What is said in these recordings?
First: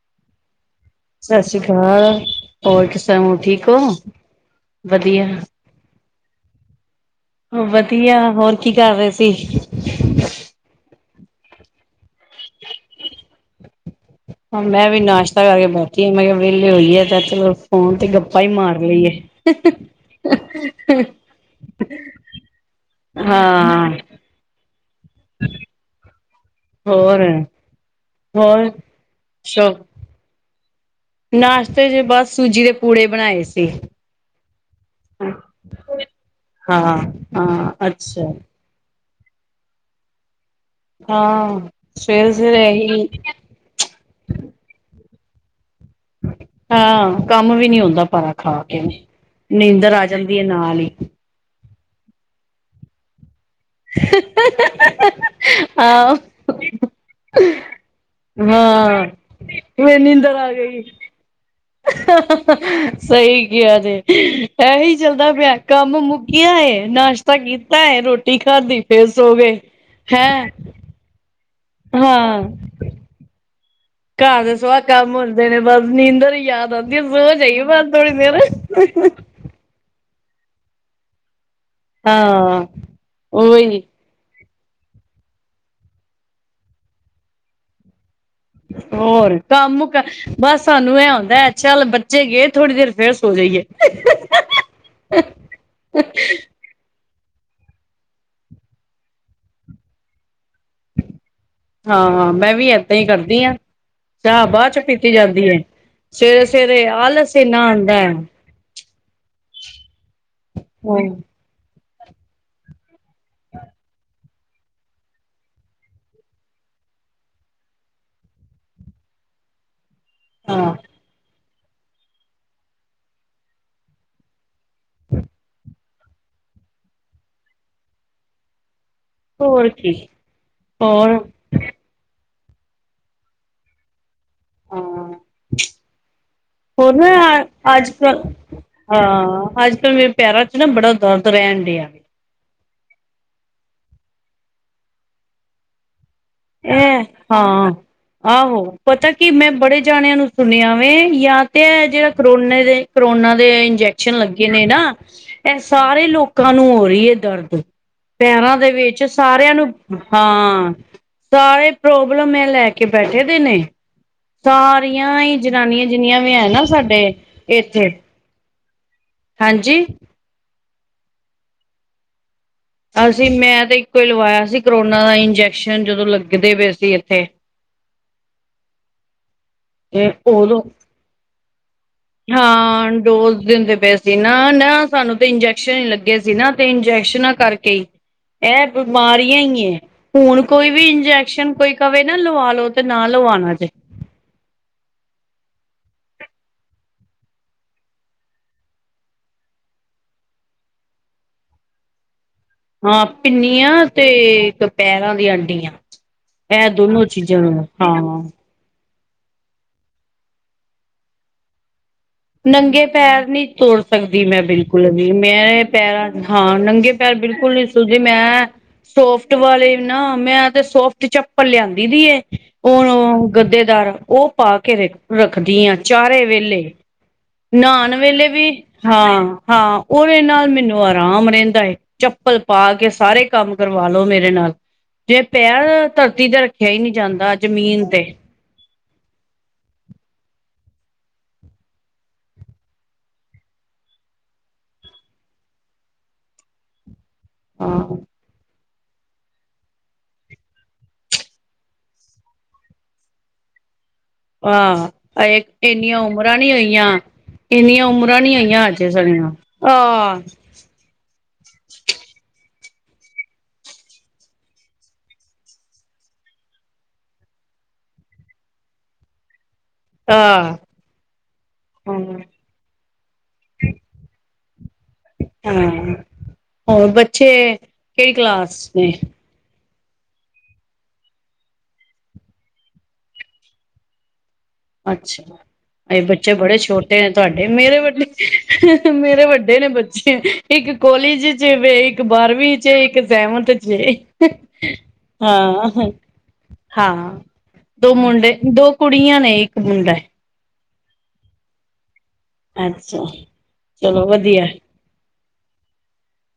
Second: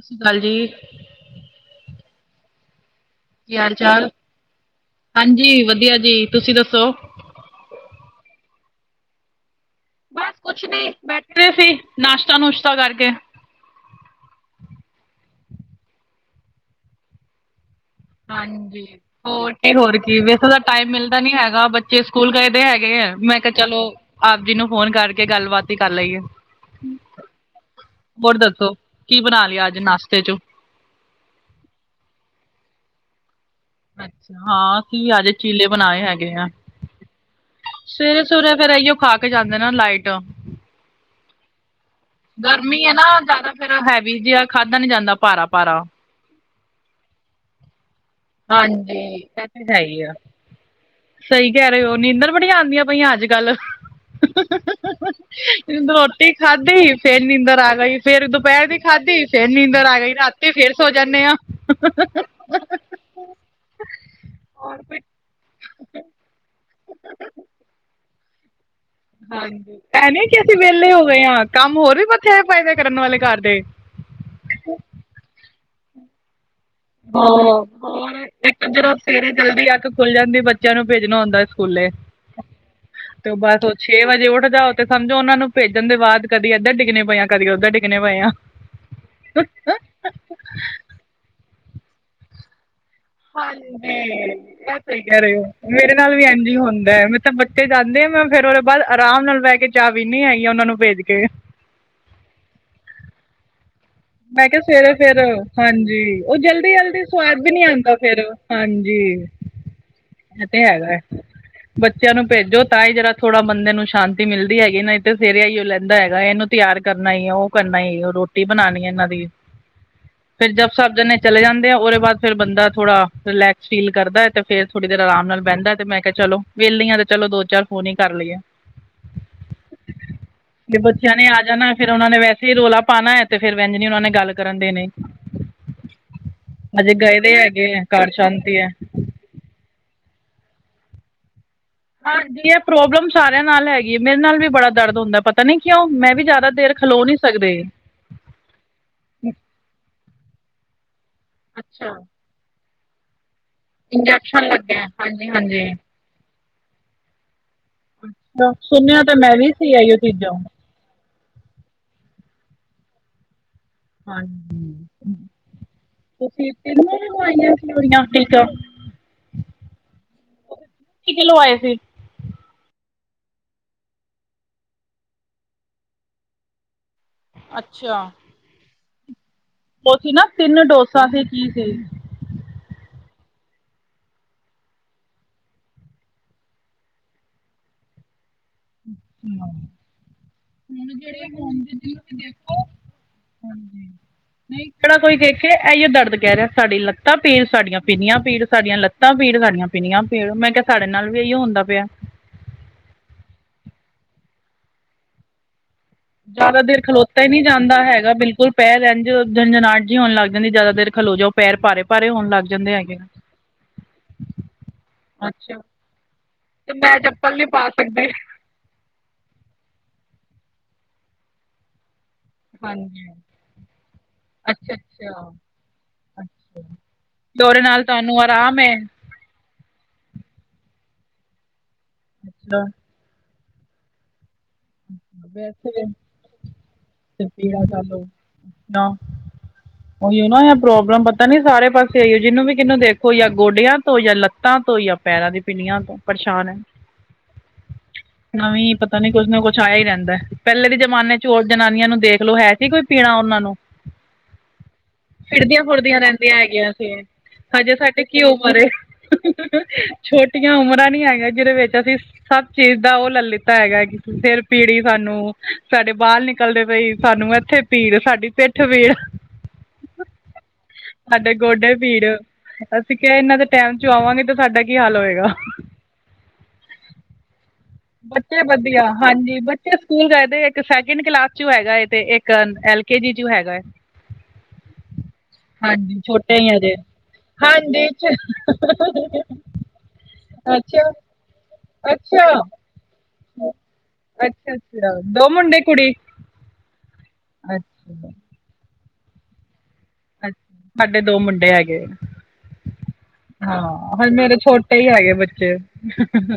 ਸਸਰੀਕਾਲ ਜੀ। ਸਸੀ ਕਾਲ, ਹੋਰ ਸੁਨਾਓ ਕੀ ਠੀਕ ਓ? ਵਦੀਆ। ਵਦੀਆ ਜੀ। ਤੁਸੀ ਦੱਸੋ? ਵਧੀਆ, ਹੋਰ ਕੀ ਕਰ ਰਏ ਸੀ? ਬਸ ਕੁਛ ਨੀ, ਬੈਠੇ ਸੀ, ਨਾਸ਼ਤਾ-ਨੁਸ਼ਤਾ ਕਰਕੇ। ਹਾਂ ਮੈਂ ਵੀ ਨਾਸ਼ਤਾ ਕਰਕੇ ਬੈਠੀ, ਮੈਂ ਕੇਆ ਵੇਲੇ ਹੋਈਏ ਤੇ ਚਲੋ ਫੋਨ ਤੇ ਗੱਪਾਂ ਹੀ ਮਾਰ ਹਾਂਜੀ, ਲਈਏ। ਹੋਰ ਕੀ ਹੋਰ ਕੀ, ਵੈਸੇ ਤਾਂ ਟਾਈਮ ਮਿਲਦਾ ਨੀ ਹੈਗਾ ਚੇ, ਸਕੂਲ ਗਏ ਦੇ ਹੈਗੇ ਐ, ਮੈਂ ਕੇਆ ਚਲੋ ਹਾਂ ਆਪ ਜੀ ਨੂੰ ਫੋਨ ਕਰਕੇ ਗੱਲਬਾਤ ਈ ਕਰ ਲਈਏ। ਹੋਰ ਹੋਰ ਦੱਸੋ, ਕੀ ਬਨਾ ਸ਼ੋ ਲੇਆ ਅੱਜ ਨਾਸ਼ਤੇ ਚੋਂ? ਨਾਸ਼ਤੇ 'ਚ ਬਸ ਸੂਜੀ ਦੇ ਪੂੜੇ ਬਣਾਏ ਸੀ। ਅੱਛਾ, ਹਾਂ ਕੀ ਅੱਜ ਚੀਲੇ ਬਣਾਏ ਹੈਗੇ ਆ ਹਾਂ ਹਾਂ ਅੱਛਾ ਸਵੇਰੇ-ਸਵੇਰੇ ਫਿਰ ਏਈ ਓ ਖਾ ਕੇ ਜਾਂਦੇ ਨਾ, ਲਾਈਟ। ਹਾਂ, ਸਵੇਰੇ-ਸਵੇਰੇ ਏਹੀ ਫਿਰ ਹੈਵੀ ਜੇਆ ਖਾਦਾ ਨੀਂ ਜਾਂਦਾ ਭਾਰਾ-ਭਾਰਾ। ਹਾਂ, ਕੰਮ ਵੀ ਨੀ ਹੁੰਦਾ ਭਾਰਾ ਖਾ ਕੇ ਹਾਂਜੀ। ਨੀਂਦਰ ਆ ਜਾਂਦੀ ਐ ਨਾਲ ਈ। ਸਈ ਕੇ ਰਏ ਓ ਨੀਂਦਰ ਬੜੀਆਂ ਆਂਦੀਆਂ ਪਈਆਂ ਅੱਜ-ਕੱਲ। [unintelligible] ਆਹ ਰੋਟੀ ਖਾਦੀ ਫੇਰ ਨੀਂਦਰ ਆ ਗਈ। ਫੇਰ ਦੁਪੈਰ ਦੀ ਹਾਂ ਖਾਧੀ ਫੇਰ ਨੀਂਦਰ ਆ ਗਈ ਰਾਤੀ ਫੇਰ ਸੌ ਜਾਂਨੇ ਆਂ। ਸਈ ਕੇਆ ਜੇ, ਏਹੀ ਕੋਈ ਚੱਲਦਾ ਪੇਆ ਕੰਮ ਮੁੱਕੇਆ ਏ ਨਾਸ਼ ਤਾ, ਕੀਤੈ ਰੋਟੀ ਖਾਦੀ ਹਾਂਜੀ, ਐ ਨਈ ਕਿ ਅਸੀਂ ਵੇਲੇ ਹੋ ਗਏ ਆਂ, ਕੰਮ ਹੋਰ ਵੀ ਹਾਂ ਬਥੇਰੇ ਪਏ ਨੇ ਕਰਨ ਵਾਲੇ ਘਰ ਦੇ। ਘਰ ਸੁਆ ਕੰਮ ਹੁੰਦੇ ਨੇ, ਬਸ ਨੀਂਦਰ ਈ ਯਾਦ ਆ ਬੀ, ਹਾਂ, ਸੌ ਜਾਈਏ ਬਸ ਥੋੜੀ ਹੋਰ ਦੇਰ ਇੱਕ ਜਦੋਂ [unintelligible] ਸਵੇਰੇ ਜਲਦੀ ਅੱਖ ਖੁੱਲ ਜਾਂਦੀ ਬੱਚੇਆਂ ਨੂੰ ਭੇਜਨਾ ਹੁੰਦੈ ਸਕੂਲੇ, ਹਾਂ ਤੇ ਬਸ ਓ ਉਹੀ ਛੇ ਵਜੇ ਉੱਠਦਾ ਤੇ ਸਮਝੋ, ਓਨਾਂ ਨੂੰ ਭੇਜਨ ਦੇ ਬਾਦ ਕਦੀ ਏਧਰ ਡਿੱਗਨੇ ਪਏ ਆਂ, ਕਦੀ ਓਧਰ ਡਿੱਗਨੇ ਪਏ ਆਂ। ਹੋਰ ਕੰਮ ਕ, ਬਸ ਸਾਨੂੰ ਐ ਹੁੰਦੈ ਚੱਲ ਬੱਚੇ ਗਏ ਥੋੜੀ ਦੇਰ ਫੇਰ ਸੌ ਹਾਂਜੀ। ਸਈ ਕੇਹ ਰਏ ਓ, ਮੇਰੇ ਨਾਲ ਵੀ ਐਂਜ ਈ ਹੁੰਦੈ ਮੈਂ ਤਾਂ ਬੱਚੇ ਜਾਂਦੇ ਐ, ਮੈਂ ਫੇਰ ਉਦੇ ਬਾਦ ਆਰਾਮ ਨਾਲ ਬੈਹ ਕੇ ਚਾ, ਪੀਨੀ ਹੈਗੀ ਆਂ, ਓਨਾਂ ਨੂੰ ਭੇਜ ਕੇ। ਹਾਂ, ਮੈਂ ਵੀ ਏਦਾਂ ਈ ਕਰਦੀ ਆਂ। ਮੈਂ ਕੇਆ ਸਵੇਰੇ ਫੇਰ ਹਾਂਜੀ ਓ ਸਵੇਰੇ ਸਵੇਰੇ ਜਲਦੀ-ਜਲਦੀ ਆਲਸ ਸਵਾਦ ਵੀ ਇੰਨਾ ਨੀ ਆਂਦਾ ਆਉਂਦਾ ਫੇਰ। ਹਾਂਜੀ ਏ ਤੇ ਹੈਗਾ ਐ। ਹੈ ਬੱਚੇਆਂ ਨੂੰ ਭੇਜੋ ਤਾਂ ਈ ਜਰਾ-ਥੋੜਾ ਬੰਦੇ ਨੂੰ ਸ਼ਾਂਤੀ ਮਿਲਦੀ ਹੈਗੀ। ਨਈੰ ਤੇ ਫੇਰ ਏ ਈਓ ਲੈਂਦਾ ਹੈਗਾ ਏਨੂੰ। ਤੇਆਰ ਕਰਨਾ ਈ, ਓ ਕਰਨਾ ਈ ਰੋਟੀ ਬਨਾਨੀ ਐ। ਓਨਾਂ ਦੀ, ਫਿਰ ਜਬ ਹਾਂ ਸਭ ਜਨੇ ਚਲੇ ਜਾਂਦੇ ਐਂ ਓਦੇ ਬਾਦ ਫੇਰ ਬੰਦਾ ਥੋੜਾ ਰਲੈਕਸ ਫੀਲ ਕਰਦੈ, ਤੇ ਫੇਰ ਥੋੜੀ ਦੇਰ ਆਰਾਮ ਨਾਲ ਬੈਂਦੈ, ਤੇ ਮੈਂ ਕੇਆ ਚਲੋ ਵੇਲੀ ਆਂ ਤੇ ਚਲੋ ਦੋ-ਚਾਰ ਫੋਨ ਈ ਕਰ ਲਈਏ। ਹੋਰ ਕੀ, ਹੋਰ? ਫੇਰ ਓਨਾਂ ਨੇ ਵੈਸੇ ਈ ਰੌਲਾ ਪਾਨਾ ਐ, ਤੇ ਫੇਰ ਐੰਜ ਨੀ ਓਨਾਂ ਨੇ ਗੱਲ ਕਰਨ ਦੇਨੀਂ, ਹਾਂ ਹੋਰ ਹਜੇ ਨਾ ਗਏ ਦੇ ਹੈਗੇ ਐਂ, ਅੱਜ ਘਰ ਕੱਲ ਸ਼ਾਂਤੀ ਐ। ਹਾਂ, ਅੱਜ-ਕੱਲ ਮੇਰੇ ਪੈਰਾਂ 'ਚ ਨਾ ਬੜਾ ਦਰਦ ਰੈਨ ਡੇਆ। ਹਾਂਜੀ, ਏਹ ਪ੍ਰੋਬਲਮ ਸਾਰੇਆਂ ਨਾਲ ਹੈਗੀ, ਮੇਰੇ ਨਾਲ ਵੀ ਬੜਾ ਦਰਦ ਹੁੰਦੈ, ਪਤਾ ਨੀ ਕਿਉਂ ਮੈਂ ਵੀ ਜਾਦਾ ਚਿਰ ਇਹ ਖਲੋ ਨੀਂ ਸਕਦੇ। ਹਾਂ ਆਹੋ ਪਤਾ ਕੀ ਮੈਂ ਬੜੇ ਜਾਨੇਆਂ ਨੂੰ ਸੁਨੇਆਂ ਵੇ ਯਾ ਤੇ ਐ ਅੱਛਾ ਜੇ ਕਰੋਨੇ ਦੇ ਕਰੋਨਾ ਦੇ ਇੰਨਜੈਕਸ਼ਨ ਲੱਗੇ ਇੰਜੈਕਸ਼ਨ ਨੇ ਨਾ ਲੱਗਿਆ ਹਾਂਜੀ ਐ ਹਾਂਜੀ ਸਾਰੇ ਲੋਕਾਂ ਨੂੰ ਹੋ ਰੀ ਏ ਦਰਦ ਪੈਰਾਂ ਦੇ ਸੁਣਿਆ ਵਿੱਚ ਤਾਂ ਮੈਂ ਵੀ ਸਾਰੇਆਂ ਨੂੰ ਸੀ ਆਈਓ ਚੀਜ਼ਾਂ ਹਾਂ ਸਾਰੇ ਪ੍ਰੋਬਲਮ ਐ ਲੈ ਕੇ ਬੈਠੇ ਦੇ ਨੇ। ਹਾਂਜੀ ਸਾਰੀਆਂ ਈ ਜਨਾਨੀਆਂ ਜਿੰਨੀਆਂ ਵੀ ਐ ਨਾ ਸਾਡੇ ਏਥੇ ਠੀਕ ਆ। ਹਾਂਜੀ ਟੀਕੇ, ਲਵਾਏ ਫੇਰ ਅਸੀਂ ਮੈਂ ਤੇ ਇੱਕੋ ਈ ਲਵਾਇਆ ਸੀ, ਕਰੋਨਾ ਦਾ ਇੰਜੈਕਸ਼ਨ ਜਦੋਂ ਲੱਗਦੇ ਪਏ ਸੀ ਐਥੇ। ਅੱਛਾ। ਓਨਾਂ ਤੇ ਸੀ ਨਾ ਉਦੋਂ ਤਿੰਨ ਡੋਸਾ ਦੇ ਟੀਕੇ। ਹਾਂ ਡੋਜ਼ ਦਿੰਦੇ ਪਏ ਸੀ ਨਾ-ਨਾ ਸਾਨੂੰ ਤੇ ਇੰਜੈਕਸ਼ਨ ਈ ਲੱਗੇ ਸੀ ਨਾ ਤੇ ਇੰਜੈਕਸ਼ਨਾਂ ਕਾਰ ਕੇ ਐ ਬਿਮਾਰੀਆਂ ਈ ਏ। ਹੁਣ ਕੋਈ ਵੀ ਇੰਜੈਕਸ਼ਨ ਕੋਈ ਕਵੇ ਨਾ ਲਵਾ ਲੋ ਤੇ ਨਾ ਲਵਾਣਾ ਜੇ। ਨਈ ਕੇੜਾ ਕੋਈ ਦੇਖੇ ਐਇਓ ਦਰਦ ਕੈ ਰੇਆ ਸਾਡੀ ਲੱਤਾਂ ਪੀੜ ਸਾਡੀਆਂ ਪੀਣੀਆਂ ਪੀੜ ਸਾਡੀਆਂ ਲੱਤਾਂ ਤਾਂ ਪੀੜ ਸਾਡੀਆਂ ਪੀਣੀਆਂ ਪੀੜ ਮੈਂ ਕੇਆ ਸਾਡੇ ਨਾਲ ਵੀ ਐਇਓ ਹੁੰਦਾ ਪਯਾ। ਹਾਂ, ਪਿਨੀਆਂ ਤੇ ਇਕ ਪੈਰਾਂ ਦੀਆਂ ਅੱਡੀਆਂ। ਜਾਦਾ ਦੇਰ ਖਲੋਤਾ ਈ ਨੀ ਜਾਂਦਾ ਹੈਗਾ ਹਾਂ ਬਿਲਕੁਲ ਪੈਰ ਐੰਜ ਜੰਜਨਾਹਟ ਜੀ ਹੋਣ ਲੱਗ ਜਾਂਦੀ ਜਾਦਾ ਦੇਰ ਖਲੋ ਜੋ ਪੈਰ ਪਾਰੇ ਨੰਗੇ ਪੈਰ ਨੀ ਤੁਰ ਸਕਦੀ ਮੈਂ ਬਿਲਕੁਲ ਵੀ ਅੱਛਾ ਮੈ ਪੈਰਾਂ ਹਾਂ ਤੇ ਨੰਗੇ ਮੈਂ ਪੈਰ ਚੱਪਲ ਬਿਲਕੁਲ ਨੀ ਪਾ ਜੇ ਸਕਦੀ। ਮੈਂ ਸੋਫਟ ਵਾਲੇ ਨਾ ਮੈਂ ਤੇ ਸੋਫਟ ਚੱਪਲ ਲਿਆਂਦੀ ਦੀ ਏ ਹੁਣ ਹਾਂਜੀ। ਓ ਗੱਦੇਦਾਰ ਓ ਪਾ ਅੱਛਾ ਕੇ ਵੇ ਅੱਛਾ। ਰੱਖਦੀ ਆ ਚਾਰੇ ਵੇਲੇ ਅੱਛਾ ਤੇ ਉਹਦੇ ਨਾਲ ਨਾਣ ਤੁਹਾਨੂੰ ਵੇਲੇ ਵੀ ਆਰਾਮ ਹੈ। ਹਾਂ। ਹਾਂ, ਓਰੇ ਨਾਲ ਮੈਨੂੰ ਆਰਾਮ ਰੈੰਦਾ ਏ ਚੱਪਲ ਅੱਛਾ ਪਾ ਕੇ ਸਾਰੇ ਕੰਮ ਕਰਵਾ ਲੋ ਮੇਰੇ ਨਾਲ ਜੇ ਵੈਸੇ ਪੈਰ ਧਰਤੀ ਤੇ ਰੱਖਿਆ ਈ ਨੀ ਤੇ ਜਾਂਦਾ ਪੀੜਾ ਜ਼ਮੀਨ ਚਾਲੂ ਤੇ ਨਾ [inaudible] ਓਇਨਾ ਐ ਪ੍ਰੋਬਲਮ ਪਤਾ ਨੀ ਸਾਰੇ ਪਾਸੇ ਐਇਓ ਜਿਨੂੰ ਵੀ ਕਿਨੂੰ ਦੇਖੋ ਯਾਂ ਗੋਡਿਆਂ ਤੋਂ, ਯਾ ਲੱਤਾਂ ਤੋਂ ਯਾਂ ਪੈਰਾਂ ਦੀ ਪਿਣਿਆਂ ਤੋ ਪਰੇਸ਼ਾਨ ਐ। ਆਹੋ। ਨਵੀ ਪਤਾ ਨੀ ਕੁੱਝ ਨਾ ਕੁੱਝ ਛਾਇਆ ਈ ਰੈੰਦਾ। ਪੈਲੇ ਦੇ ਜਮਾਨੇ ਚ ਹੋਰ ਜਨਾਨੀਆਂ ਨੂੰ ਦੇਖ ਲੋੋ ਓ ਹੈਸੀ ਕੋਈ ਪੀੜਾ ਓਨਾਂ ਨੂੰ ਹਾਂ ਇੰਨੀਆਂ ਫਿਰਦੀਆਂ-ਫੁਰਦੀਆਂ ਉਮਰਾਂ ਰੈਂਦੀਆਂ ਨੀ ਹੈਗੀਆਂ ਸੀ। ਹੋਈਆਂ ਹਜੇ, ਇੰਨੀਆਂ ਸਾਡੀ ਉਮਰਾਂ ਕੀ ਨੀ ਉਮਰ ਹੋਈਆਂ ਏ ਅਜੇ ਸਾਡੀਆਂ ਆਹ ਛੋਟੀ ਆ ਉਮਰਾਂ ਨੀ ਹੈਗੀਆਂ। ਜਿਦੇ ਵਿੱਚ ਅਸੀਂ ਸਭ ਚੀਜ਼ ਦਾ ਓ ਲੈ ਲਿੱਤਾ ਹੈਗਾ ਕਿ ਫੇਰ ਪੀੜੀ ਸਾਨੂੰ ਸਾਡੇ ਬਾਲ ਨਿਕਲਦੇ ਪਏ ਈ ਸਾਨੂੰ ਐਥੇ ਪੀੜ ਸਾਡੀ ਪੇੱਠ ਪੀੜ ਹ ਸਾਡੇ ਗੋਡੇ ਪੀੜ, ਹਾਂ ਅਸੀਂ ਕੇਆ ਐਨਾਂ ਦੇ ਟਾਈਮ ਚੋ ਆਵਾਂਗੇ ਤੇ ਸਾਡੇ ਹਾਂ, ਹੋਰ ਬੱਚੇ ਕਿਹੜੀ ਬੱਚੇ ਕਲਾਸ ਵਧੀਆ, ਨੇ ਹਾਂਜੀ ਬ ਚੇ ਸਕੂਲ ਗਏ ਦੇ ਇੱਕ ਸੈਕਿੰਡ ਕਲਾਸ' ਚੋ ਹੈਗਾ ਏ ਤੇ ਇੱਕ ਐਲ ਕੇ ਜੀ ਚੋ ਹੈਗਾ। ਅੱਛਾ। ਹਾਂਜੀ ਤੇ ਬੱਚੇ ਛੋਟੇ ਹੀ ਬੜੇ ਹਜੇ ਛੋਟੇ ਨੇ ਤੁਆਡੇ ਮੇਰੇ ਹਾਂਜੀ ਚ ਵੱਡੇ ਮੇਰੇ ਵੱਡੇ ਨੇ ਬੱਚੇ ਇੱਕ ਅੱਛਾ ਕੋਲਿਜ ਅ- ਚ ਵੇ ਇੱਕ ਅੱਛਾ ਬਾਰਵੀਂ ਚ, ਇਕ ਸੈਵੰਥ ਚ ਏ। ਅੱਛਾ ਅੱਛਾ ਦੋ ਮੁੰਡੇ ਹਾਂ ਕੁੜੀ ਹਾਂ। ਦੋ ਅੱਛਾ ਮੁੰਡੇ--ਦੋ ਕੁੜੀਆਂ ਨੇ, ਇੱਕ ਮੁੰਡਾ ਏ। ਅਛ--ਹਾਡੇ ਦੋ ਮੁੰਡੇ ਹੈਗੇ, ਅੱਛਾ ਹਾਂ, ਚਲੋ ਹੁਣ ਮੇਰੇ ਵਧੀਆ ਛੋ ਕੇ ਈ ਹੈਗੇ ਬੱਚੇ।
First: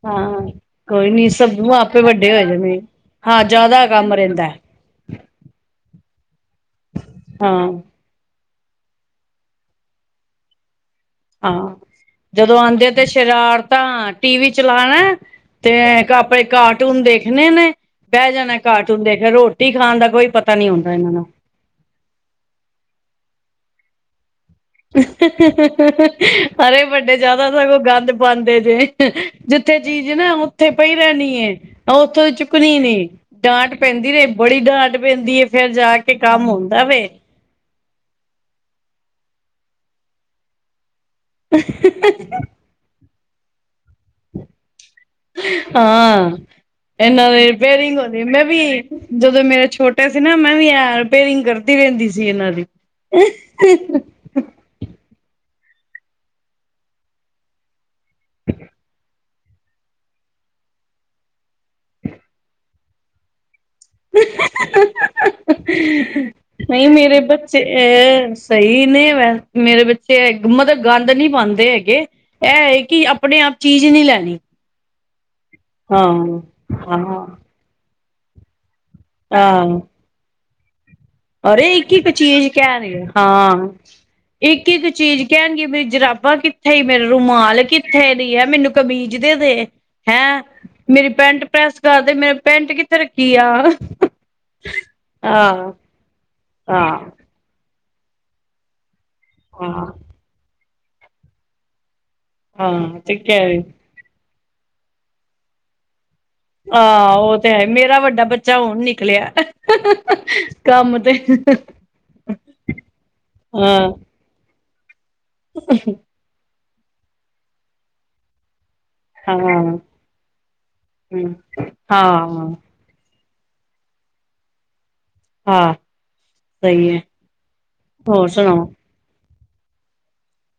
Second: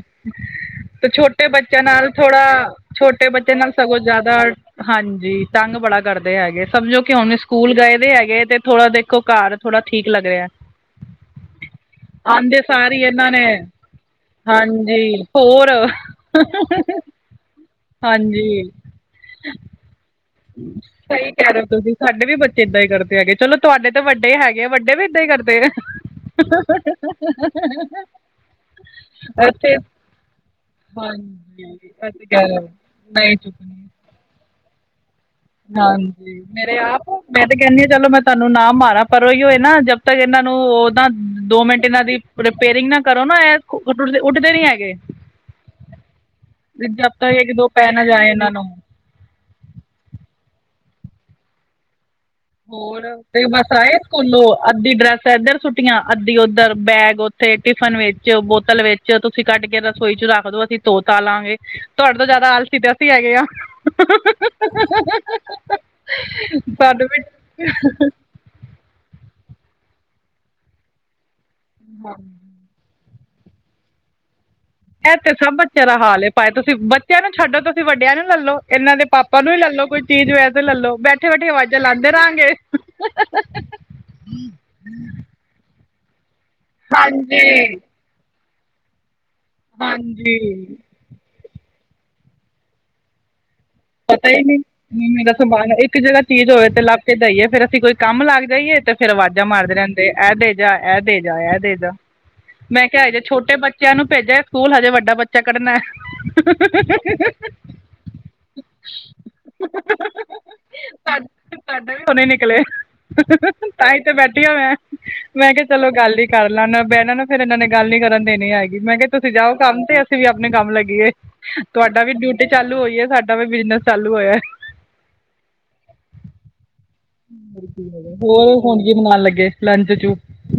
ਹਾਂ ਕੋਈ ਤੇ ਨੀ ਛੋਟੇ ਸਭ ਬੱਚਿਆਂ ਆਪੇ ਨਾਲ ਵੱਡੇ ਥੋੜਾ, ਹੋ ਜਾਣੇ ਛੋਟੇ ਹਾਂ ਬੱਚਿਆਂ ਨਾਲ ਜ਼ਿਆਦਾ ਸਗੋਂ ਕੰਮ ਜਾਦਾ ਰਹਿੰਦਾ ਹਾਂਜੀ, ਤੰਗ ਬੜਾ ਕਰਦੇ ਹੈਗੇ ਸਮਝੋ ਕਿ ਹੁਣ ਵੀ ਹਾਂ ਸਕੂਲ ਗਏ ਦੇ ਹੈਗੇ ਤੇ ਥੋੜਾ ਦੇਖੋ ਘਰ, ਥੋੜਾ ਠੀਕ ਲੱਗ ਰਿਹਾ। ਹਾਂ, ਜਦੋਂ ਆਉਂਦੇ ਆਂਦੇ ਸਾਰ ਹੀ ਤੇ ਇਹਨਾਂ ਨੇ ਸ਼ਰਾਰਤਾਂ, ਟੀ ਵੀ ਚਲਾਣਾ ਹਾਂਜੀ ਹੋਰ ਤੇ ਐ ਕਾ ਪੇ ਕਾਰਟੂਨ ਦੇਖਣੇ ਨੇ। ਬੈ ਹਾਂਜੀ ਜਾਨਾ ਕਾਰਟੂਨ ਦੇਖਣ, ਰੋਟੀ ਖਾਨ ਦਾ ਕੋਈ ਪਤਾ ਨੀ ਹੁੰਦਾ ਇਨਾਂ ਨੂੰ। ਸਹੀ ਕਹਿ ਰਹੇ ਹੋ ਤੁਸੀਂ, ਸਾਡੇ ਵੀ ਬੱਚੇ ਏਦਾਂ ਹੀ ਕਰਦੇ ਹੈਗੇ ਚਲੋ ਤੁਹਾਡੇ ਤੇ ਵੱਡੇ ਹੈਗੇ ਆ, ਵੱਡੇ ਵੀ ਏਦਾਂ ਹੀ ਕਰਦੇ ਆ ਅਰੇ ਵੱਡੇ ਜ਼ਿਆਦਾ ਸਗੋਂ ਗੰਦ ਪਾਉਂਦੇ ਜੇ ਇੱਥੇ ਜਿੱਥੇ ਚੀਜ਼ ਨਾ ਓਥੇ ਪਈ ਰੈਨੀ ਏ ਹਾਂਜੀ ਤਾਂ ਓਥੋਂ ਅਸੀਂ ਦੀ ਕਹਿ ਰਹੇ ਚੁੱਕਣੀ ਨ ਨਹੀਂ ਡਾਂਟ ਚੁੱਕਣੀ ਪੈਂਦੀ ਰਹਿੰ ਬੜੀ ਡਾਂਟ ਪੈਂਦੀ ਏ, ਫੇਰ ਜਾ ਕੇ ਹਾਂਜੀ ਕੰਮ ਮੇਰੇ ਹੁੰਦਾ ਵੇ। ਆਪ ਮੈਂ ਤੇ ਕਹਿੰਦੀ ਹਾਂ, ਚਲੋ ਮੈਂ ਤੁਹਾਨੂੰ ਨਾ ਮਾਰਾ, ਪਰ ਉਹੀ ਹੋਏ ਨਾ ਜਦ ਤੱਕ ਇਹਨਾਂ ਨੂੰ ਦੋ ਮਿੰਟ ਇਨਾਂ ਦੀ ਪਰਪੇਅਰਿੰਗ ਨਾ ਕਰੋ ਨਾ, ਐ ਉਠ--ਉੱਠਦੇ ਨੀ ਹੈਗੇ। ਹਾਂ, ਜਦ ਏਨਾਂ ਤੱਕ ਦੀ ਇੱਕ ਦੋ ਪੈ ਰਿਪੇਅਰਿੰਗ ਨਾ ਹੁੰਦੀ ਜਾਏ ਮੈਂ ਇਹਨਾਂ ਵੀ ਨੂੰ ਜਦੋਂ ਮੇਰੇ ਛੋਟਾ ਸੀ ਨਾ, ਮੈਂ ਵੀ ਰਿਪੇਅਰਿੰਗ ਕਰਦੀ ਰਹਿੰਦੀ ਸੀ ਜੀ ਏਨਾਂ ਦੀ। ਓ ਨੋ ਅੱਧੀ ਡਰੈਸ ਇੱਧਰ ਸੁੱਟੀਆਂ, ਅੱਧੀ ਓਦਰ, ਬੈਗ ਓ ਤੇ ਟਿਫਨ ਵਿੱਚ, ਬੋਤਲ ਵਿਚ ਤੁਸੀਂ ਕੱਡ ਕੇ ਰਸੋਈ ਚ ਰੱਖ ਦੋ, ਅਸੀਂ ਧੋ ਧਾਂ ਲਾਂਗੇ। ਤੋਡੇ ਤੋਂ ਜਾਦਾ ਆਲਸੀ ਅਸੀਂ ਹੈਗੇ ਆਂ। ਨ‌ਈ, ਸਾਨੂੰ ਮੇਰੇ ਬੱਚੇ ਅ ਸਹੀ ਨੀ ਵੈਸੇ ਮੇਰੇ ਬੱਚੇ, ਮਤਲਬ ਗੰਦ ਨੀ ਪਾਉਂਦੇ ਹੈਗੇ। ਵੀ ਐ ਏ ਕੀ ਆਪਣੇ-ਆਪ ਚੀਜ਼ ਨੀ ਲੈਣੀ। ਐ ਤੇ ਸਭ ਬੱਚਿਆਂ ਦਾ ਹਾਂ ਹਾਲ ਐ, ਭਾਵੇਂ- ਤੁਸੀਂ ਬੱਚਿਆਂ ਹਾਂ ਨੂੰ ਛੱਡੋ। ਤੁਸੀਂ ਵੱਡਿਆਂ ਨੂੰ ਲਲੋ। ਏਨਾਂ ਦੇ ਪਾਪਾ ਨੂੰ ਹੀ ਹਾਂ ਲੈਲੋ, ਕੋਈ ਚੀਜ਼ ਹੋਇ ਤੇ ਲੈਲੋ ਬੈਠ ਅਰੇ, ਇੱਕ -ਇੱਕ ਚੀਜ਼ ਕਹਿ ਦੀ--ਹਾਂ, ਇੱਕ- ਇੱਕ ਚੀਜ਼ ਕੈਨਗੇ ਮੇਰੀ ਜਰਾਬਾਂ ਕਿੱਥੇ ਈ, ਮੇਰਾ ਰੁਮਾਲ ਹਾਂਜੀ ਕਿੱਥੇ ਦੀ ਹੈ। ਮੈਨੂੰ ਕਮੀਜ਼ ਦੇ ਦੇ ਹਾਂਜੀ। ਹੈਂ ਮੇਰੀ ਪੈੰਟ ਪ੍ਰੈਸ ਕਰਦੇ, ਮੇਰੇ ਪੈਂਟ ਕਿੱਥੇ ਰੱਖੀ ਆ। ਪਤਾ ਈ ਨੀ ਮੇਰਾ ਸਬਾ ਹਾਂ ਇੱਕ ਜਗਾ ਚੀਜ਼ ਹੋਵੇ ਤੇ, ਲੱਭ ਹਾਂ ਕੇ ਦਈਏ ਫੇਰ ਅਸੀਂ ਕੋਈ ਕੰਮ ਲੱਗ ਜਾਈਏ ਤੇ ਫੇਰ ਵਾਜ਼ਾਂ ਮਾਰਦੇ ਹਾਂ ਰਹਿੰਦੇ, ਐ ਦੇ ਜਾ, ਐ ਦੇ ਜਾ, ਐ ਦੇ ਜਾ। ਮੈਂ ਹਾਂ ਕਿਹਾ- ਤੇ ਅਜੇ ਛੋਟੇ ਕਹਿ ਬੱਚਿਆਂ ਨੂੰ ਭੇਜਿਆ ਸਕੂਲ, ਹਜੇ ਵੱਡਾ ਬੱਚਾ ਕੱਢਣਾ। ਅ ਓ ਤੇ ਮੇਰਾ ਵੱਡਾ ਬੱ ਬੱਚਾ ਹੁਨ ਨਿਕਲਿਆ ਕੰਮ ਤੇ ਤੁਹਾਡਾ ਵੀ ਹੁਣੇ ਨਿਕਲੇ ਹਾਂ ਤਾਂ ਹੀ ਤੇ ਬੈਠਿਆਂ ਹੋਇਆ ਮੈਂ ਕਿਹਾ- ਚਲੋ, ਗੱਲ ਹੀ ਕਰਲਾਂ, ਏਨਾਂ ਬਹਿਣਾ ਨੂੰ ਫਿਰ ਏਨਾਂ ਨੇ ਗੱਲ ਨੀ ਕਰਨ ਦੇਣੀ ਹੈਗੀ, ਮੈਂ ਕਿਹਾ ਤੁਸੀਂ ਜਾਓ ਹਾਂ ਕੰਮ ਤੇ, ਅਸੀਂ ਵੀ ਆਪਣੇ ਕੰਮ ਲੱਗੀਏ, ਤੁਹਾਡਾ ਵੀ ਡਿਊਟੀ ਹਾਂ ਚਾਲੂ ਹੋਈਏ ਸਾ ਡਾ ਵੀ ਬਿਜਨਸ ਚਾਲੂ ਹੋਇਐ। ਹਾਂ ਸਹੀ ਹੈ ਹੋਰ ਹੋਣ ਕੀ ਬਨਾਣ ਲੱਗੇ। ਲੰਚ ਚ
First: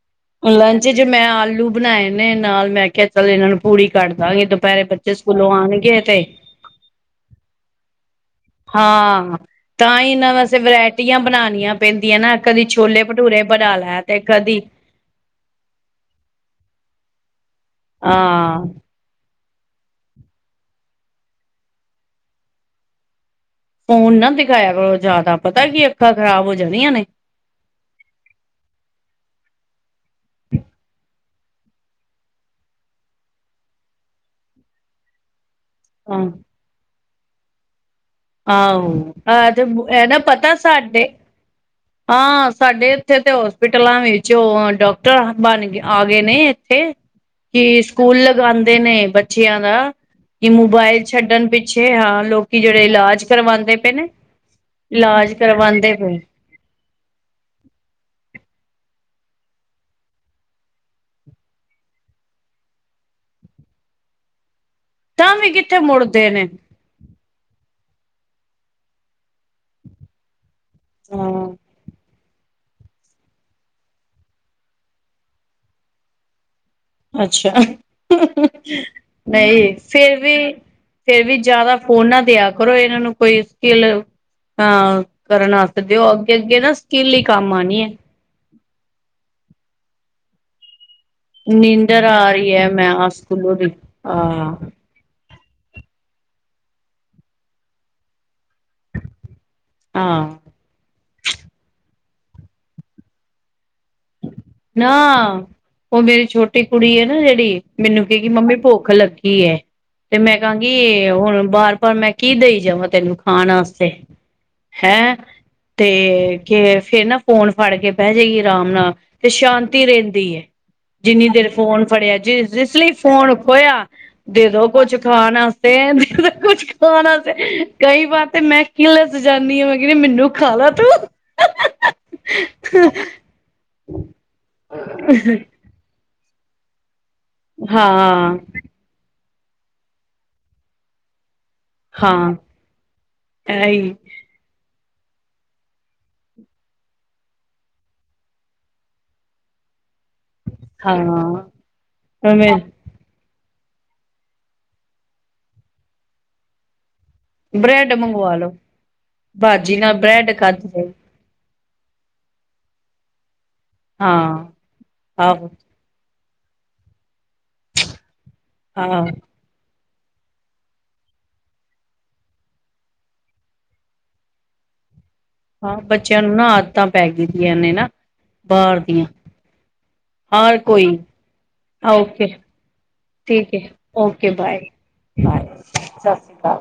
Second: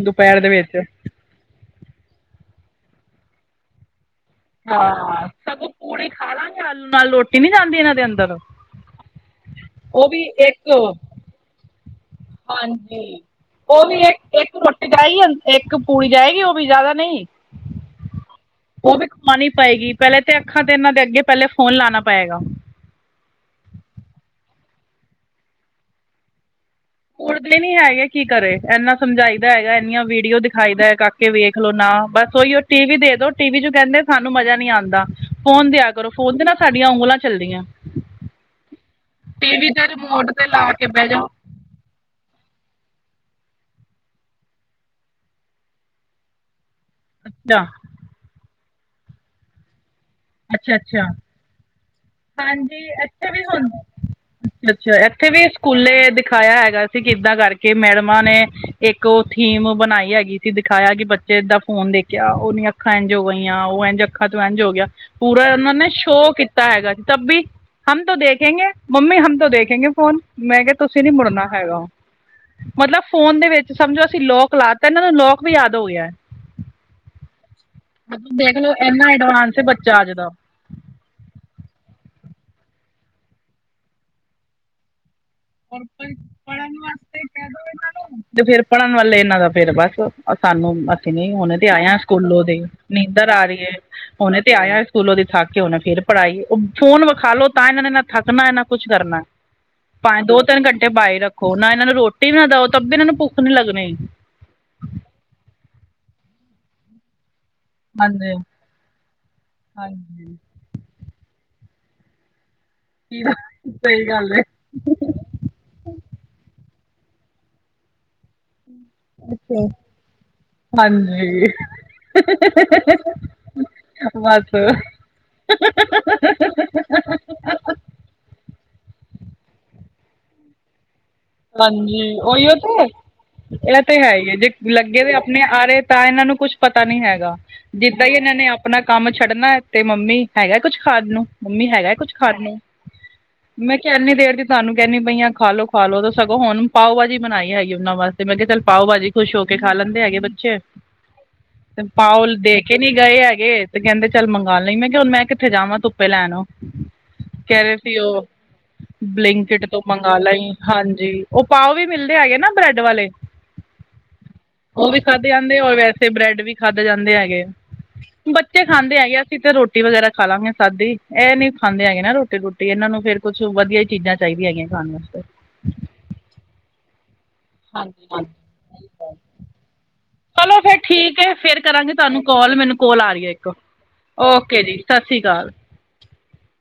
ਦੁਪਹਿਰ ਦੇ ਵਿੱਚ ਲੰਚ ਚ ਮੈਂ ਆਲੂ ਬਨਾਏ ਨੇ ਨਾਲ ਮੈਂ ਕਿਹਾ- ਚੱਲ, ਏਨਾਂ ਨੂੰ ਪੂੜੀ ਕੱਢਦਾਂਗੇ, ਦੋਪੈਰੇ ਬੱਚੇ ਹਾਂ ਸਕੂਲੋਂ ਸਗੋਂ ਆਣਗੇ ਪੂੜੇ ਤੇ ਖਾ ਲਾਂਗੇ ਆਲੂ ਨਾਲ ਰੋਟੀ ਨੀ ਜਾਂਦੀ ਏਨਾਂ ਦੇ ਅੰਦਰ ਹਾਂ, ਤਾਂ ਉਹ ਹੀ ਵੀ ਏਨਾਂ ਵਾਸੇ ਇੱਕ ਵਰੈਟੀਆਂ ਬਣਾਣੀਆਂ। ਪੈਂਦੀਆਂ ਨਾ, ਕਦੀ ਛੋਲੇ ਭਟੂਰੇ ਬਣਾ ਲੈ ਤੇ ਕਦੀ ਏ ਡਾਈ ਹੁਣ ਇੱਕ ਪੂੜੀ ਜਾਏਗੀ ਓ ਵੀ ਜਾਦਾ ਨਈ। ਹਾਂ। ਓ ਵੀ ਖਆਣੀ ਪਏਗੀ ਪੈਲੇ ਤੇ ਅੱਖਾਂ ਤੇ ਏਨਾਂ ਦੇ ਅੱਗੇ ਪੈਲੇ ਫੋਨ ਲਾਣਾ ਪਏਗਾ। ਫੋਨ ਨਾ ਦਿਖਾਇਆ ਕਰੋ ਜ਼ਾਦਾ ਪਤਾ ਕੀ ਅੱਖਾਂ ਖ਼ਰਾਬ ਹੋ ਜਾਣੀਆਂ ਨੇ। ਉੱਡਦੇ ਨੀ ਹੈਗੇ ਕੀ ਕਰੇ ਏਨਾ ਸਮਝਾਈਦਾ ਹੈਗਾ, ਐਨੀਆਂ ਵੀਡੀਓ ਦਿਖਾਈ ਦਾ ਐ। ਕੱਖ ਕੇ ਵੇਖ ਲੋ ਨਾ ਬਸ ਓਈ ਓ ਟੀ ਵੀ ਦੇ ਦੋ, ਟੀ ਵੀ 'ਚ ਕੈਂਦੇ ਸਾਨੂੰ ਮਜ਼ਾ ਨੀ ਆਂਦਾ। ਫੋਨ ਦਿਆ ਕਰੋ। ਹਾਂ ਫੋਨ ਤੇ ਨਾ ਸਾਡੀਆਂ ਉਂਗਲਾਂ ਚੱਲਦੀਆਂ। ਆਹੋ ਐ ਟੀ ਤੇ ਵੀ ਦੇ ਐ ਨਾ ਰਿਮੋਟ ਤੇ ਪਤਾ ਲਾ ਕੇ ਸਾਡੇ ਬਹਿ ਜਾਓ ਹਾਂ ਸਾਡੇ ਏਥੇ ਤੇ ਹੋਸਪਿਟਲਾਂ ਵਿੱਚ ਓ ਡਾਕਟਰ ਬਣ ਆ ਗੇ ਨੇ ਏਥੇ। ਅੱਛਾ ਕੀ ਸਕੂਲ ਲਗਾਂਦੇ ਨੇ ਬੱਚਿਆਂ ਦਾ, ਕੀ ਅੱਛਾ ਮੋਬਾਇਲ ਅੱਛਾ ਛੱਡਣ ਪਿੱਛ ਪਿੱਛੇ ਹਾਂ। ਲੋਕੀ ਜਿਹੜੇ ਹਾਂਜੀ ਇਲਾਜ ਐਥੇ ਵੀ ਹੁਣ ਕਰਵਾਉਂਦੇ ਪਏ ਨੇ ਅ ਅੱਛਾ ਐਥੇ ਇਲਾਜ ਵੀ ਕਰਵਾਉਂਦੇ ਸਕੂਲੇ ਪਏ ਦਿਖਾਇਆ ਹੈਗਾ। ਕੀ ਕਿੱਦਾਂ ਕਰਕੇ ਮੈਡਮਾਂ ਨੇ ਇੱਕ ਓ ਥੀਮ ਬਣਾਈ ਹੈਗੀ ਸੀ ਦਿਖਾਇਆ ਕੀ ਬੱਚੇ ਦਾ ਫੋਨ ਦੇਖਿਆ, ਓਦੀਆਂ ਅਖ ਅੱਖਾਂ ਏਂਝ ਹੋ ਗਈਆਂ ਓ ਏਂਝ ਅੱਖਾਂ ਤੋ ਏਂਝ ਹੋ ਗਿਆ, ਤਾਂ ਪੂਰਾ ਵੀ ਕਿੱਥੇ ਓਨਾਂ ਮੁੜਦੇ ਸ਼ੋਅ ਨੇ ਕੀਤਾ ਹੈਗਾ। ਤਬੀ ਹਮ ਤੋਂ ਦੇਖੇਗੇ- ਮੰਮੀ ਹਮ ਤੋ ਦੇਖੇਂਗੇ ਫੋਨ। ਮੈਂ ਕਿਆ ਤੁਸੀਂ ਨੀ ਮੁੜਨਾ। ਹਾਂ ਹੈਗਾ, ਮਤਲਬ ਫੋਨ ਦੇ ਵਿੱਚ ਸਮਝੋ ਅਸੀਂ ਲੋਕ ਲਾਤਾ, ਏਨਾਂ ਨੂੰ ਲੋਕ ਵੀ ਯਾਦ ਓ ਗਿਆ। ਅੱਛਾ, ਮਤਲਬ ਦੇਖ ਲਓ ਇੰਨਾ ਐਡਵਾਂਸ ਹੈ ਨਈ ਬੱਚਾ ਅੱਜ ਫੇਰ ਦਾ ਵੀ ਫੇਰ ਵੀ ਜ਼ਾਦਾ ਫੋਨ ਨਾ ਦਿਆ ਕਰੋ, ਏਨਾਂ ਨੂੰ ਕੋਈ ਸਕਿਲ, ਹਾਂ ਕਰਨ ਆਸਤੇ ਔਰ ਦਿਓ, ਅੱਗੇ ਅੱਗੇ ਨਾ ਪੜ੍ਹਨ ਸਕੀਲ ਵਾਸਤੇ ਈ ਕਹਿ ਕੰਮ ਦੋ ਆਣੀ ਇਹਨਾਂ ਏ। ਨੂੰ ਤੇ ਫੇਰ ਪੜ੍ਹਨ ਵਾਲੇ ਏਨਾਂ ਦਾ ਫੇਰ ਬਸ, ਸਾਨੂੰ ਨਈ ਹੁਨੇ ਤੇ ਆਇਆ ਨੀਂਦਰ ਆ ਸਕੂਲੋਂ ਰਹੀ ਦੇ ਹੈ ਮੈਂ ਨੀਂਦਰ ਆ ਸਕੂਲੋਂ ਰੀ ਦੀ ਏ, ਹੁਨੇ ਹਾਂ ਤੇ ਆਇਆਂ। ਸਕੂਲੋਂ ਦੀ ਥੱਕ ਕੇ ਹੁਣ ਫੇਰ ਪੜ੍ਹਾਈ, ਓ ਫੋਨ ਵਖਾਲੋ ਤਾਂ ਏਨਾਂ ਨੇ ਨਾ ਥੱਕਣਾ ਨਾ ਕੁਛ ਕਰਨਾ। ਭਾਵੇ ਹਾਂ ਦੋ- ਤਿੰਨ ਘੰਟੇ ਬਾਈ ਰੱਖੋ ਨਾ ਏਨਾਂ ਨੂੰ ਰੋਟੀ ਵੀ ਨਾ ਦਓ ਤਭ ਏਨਾਂ ਨੂੰ ਭੁੱਖ ਨੀ ਲੱਗਣੀ। ਨਾ, ਓ ਮੇਰੀ ਛੋਟੀ ਕੁੜੀ ਏ ਨਾ ਜੇੜੀ ਮੈਨੂੰ ਕਏਗੀ ਹਾਂਜੀ ਮੰਮੀ ਭੁੱਖ ਲੱਗੀ ਏ, ਤੇ ਹਾਂਜੀ ਮੈਂ ਕਾਂਂਗ ਗੀ ਹੁਣ ਬਾਰ -ਬਾਰ ਮੈਂ ਦੇਈ ਜਾਵਾਂ ਤੇਨੂੰ ਕੀ ਖਾਣ ਆਸਤੇ। ਸਹੀ ਗੱਲ ਹੈ ਹੈਂ, ਤੇ ਫੇਰ ਨਾ ਫੋਨ ਫੜ ਕੇ ਬੈਜੇ ਗੀ ਆਰਾਮ ਨਾ। ਤੇ ਸ਼ਾਂਤੀ ਰੈਂਦੀ ਏ। ਜਿੰਨੀ ਹਾਂਜੀ ਦੇਰ ਫੋਨ ਫੜਿਆ ਜਿਸ -ਜਿਸ ਲੈ ਈ ਫੋਨ ਖੋਇਆ ਦੇ ਬਸ ਦੋ ਕੁਛ ਖਾਣਾ। ਤੇ ਦੇ ਦੋ ਕੁਛ ਖਾਨ ਆਸੇ, ਕਈ ਵਾਰ ਤੇ ਮੈਂ ਕਿਲਸ ਜਾਨੀ ਆਂ ਮੈਂ ਕੈਨੀ ਮੈਨੂੰ ਖਾ ਲਾ ਤੂੰ। ਹਾਂਜੀ ਓਈ ਓ ਤੇ ਐ ਤੇ ਹੈ ਈ ਏ ਜੇ ਲੱਗੇ ਦੇ ਆਪਣੇ ਆਰੇ ਤਾਂ ਏਨਾਂ ਨੂੰ ਕੁੱਛ ਪਤਾ ਨੀ ਹੈਗਾ, ਜਿੱਦਾਂ ਈ ਏਨਾਂ ਹਾਂ ਨੇ ਆਪ ਆਪਣਾ ਕੰਮ ਛੱਡਣਾ ਤੇ, ਮੰਮੀ ਹੈਗਾ ਕੁਛ ਖਾਨ ਨੂੰ। ਮੰੰਮੀ ਹੈਗਾ ਕੁਛ ਹਾਂ ਖਾਂਣ ਨੂੰ, ਮੈਂ ਕਿਆ ਇਹੀ ਏਨੀ ਦੇਰ ਦੀ ਤਾਨੂੰ ਕੈਣੀ ਬਈ ਆਂ ਖਾਲੋ- ਖਾਲੋ ਸਗੋਂ ਹੁਣ ਪਾਓ ਭਾਜੀ ਬਣਾਈ ਹੈਗੀ ਓਨਾਂ ਵਾਸਤੇ, ਮੈਂ ਕਿਆ ਚੱਲ ਪਾਓ ਭਾਜੀ ਖੁਸ਼ ਹੋ ਕੇ ਖਾ ਲੈਂਦੇ ਹੈਗੇ ਬੱਚੇ। ਹਾਂ ਪਾਓ ਲ ਮੈਂ ਦੇ ਕੇ ਨੀ ਗਏ ਹੈਗੇ ਤੇ ਕੈਂਦੇ ਚੱਲ ਮੰਗਾ ਲਈਂ, ਮੈਂ ਕਿਆ ਹੁਣ ਮੈਂ ਕਿੱਥੇ ਜਾਵਾਂ ਧੁੱਪੇ ਲੈਣ। ਕੈ ਰੇ ਬ੍ਰੈਡ ਸੀ ਓ, ਮੰਗਵਾ ਲੋ ਬਲਿੰਕਟ ਭਾਜੀ ਤੋਂ ਨਾਲ ਮੰਗਾ ਬ੍ਰੈਡ ਲਈੰ। ਖਾਦੀ ਹਾਂ ਜਾਏ ਜੀ ਓ ਪਾਓ ਵੀ ਮਿਲਦੇ ਹੈਗੇ ਨਾ ਬ੍ਰੈਡ ਵਾਲੇ। ਹਾਂ ਓ ਵੀ ਖਾਧੇ ਆਹੋ ਜਾਂਦੇ ਔਰ ਵੈਸੇ ਬ੍ਰੈਡ ਵੀ ਖਾਧੇ ਜਾਂਦੇ ਹੈਗੇ। ਬੱਚੇ ਖਾਂਦੇ ਆਹੋ ਹੈਗੇ, ਅਸੀਂ ਤੇ ਰੋ ਰੋਟੀ ਵਗੈਰਾ ਖਾ ਲਾਂਗੇ ਸਾਦੀ ਇਹ ਨੀ ਖਾਂਦੇ ਹੈਗੇ ਨਾ ਰੋਟੀ ਰੋਟੀ ਇਹਨਾਂ ਨੂੰ ਫੇਰ ਕੁੱਛ ਵਧੀਆ ਚੀਜ਼ਾਂ ਚਾਹੀ ਦੀਆ ਹੈਗੀਆਂ ਖਾਣ ਵਾਸਤੇ। ਹਾਂ ਬੱਚਿਆਂ ਨੂੰ ਨਾ ਆਦਤਾਂ ਪੈ ਗਈ ਦੀਆਂ ਨ ਨੇ ਨਾ ਹਾਂਜੀ ਹਾਂਜੀ ਬਾਹਰ ਦੀਆਂ ਚਲੋ ਹਰ ਫੇਰ ਕੋਈ ਠੀਕ ਹੈ ਫੇਰ ਕਰਾਂਗੇ ਤੁਹਾਨੂੰ ਓਕੇ ਕਾਲ ਮੈਨੂੰ ਕੋਲ ਆ ਰਹੀ ਹੈ ਇੱਕ ਓਕੇ ਜੀ। ਸਤਿ ਸ੍ਰੀ ਬਾਏ ਅਕਾਲ। ਸਤਿ ਸ਼੍ਰੀ ਅਕਾਲ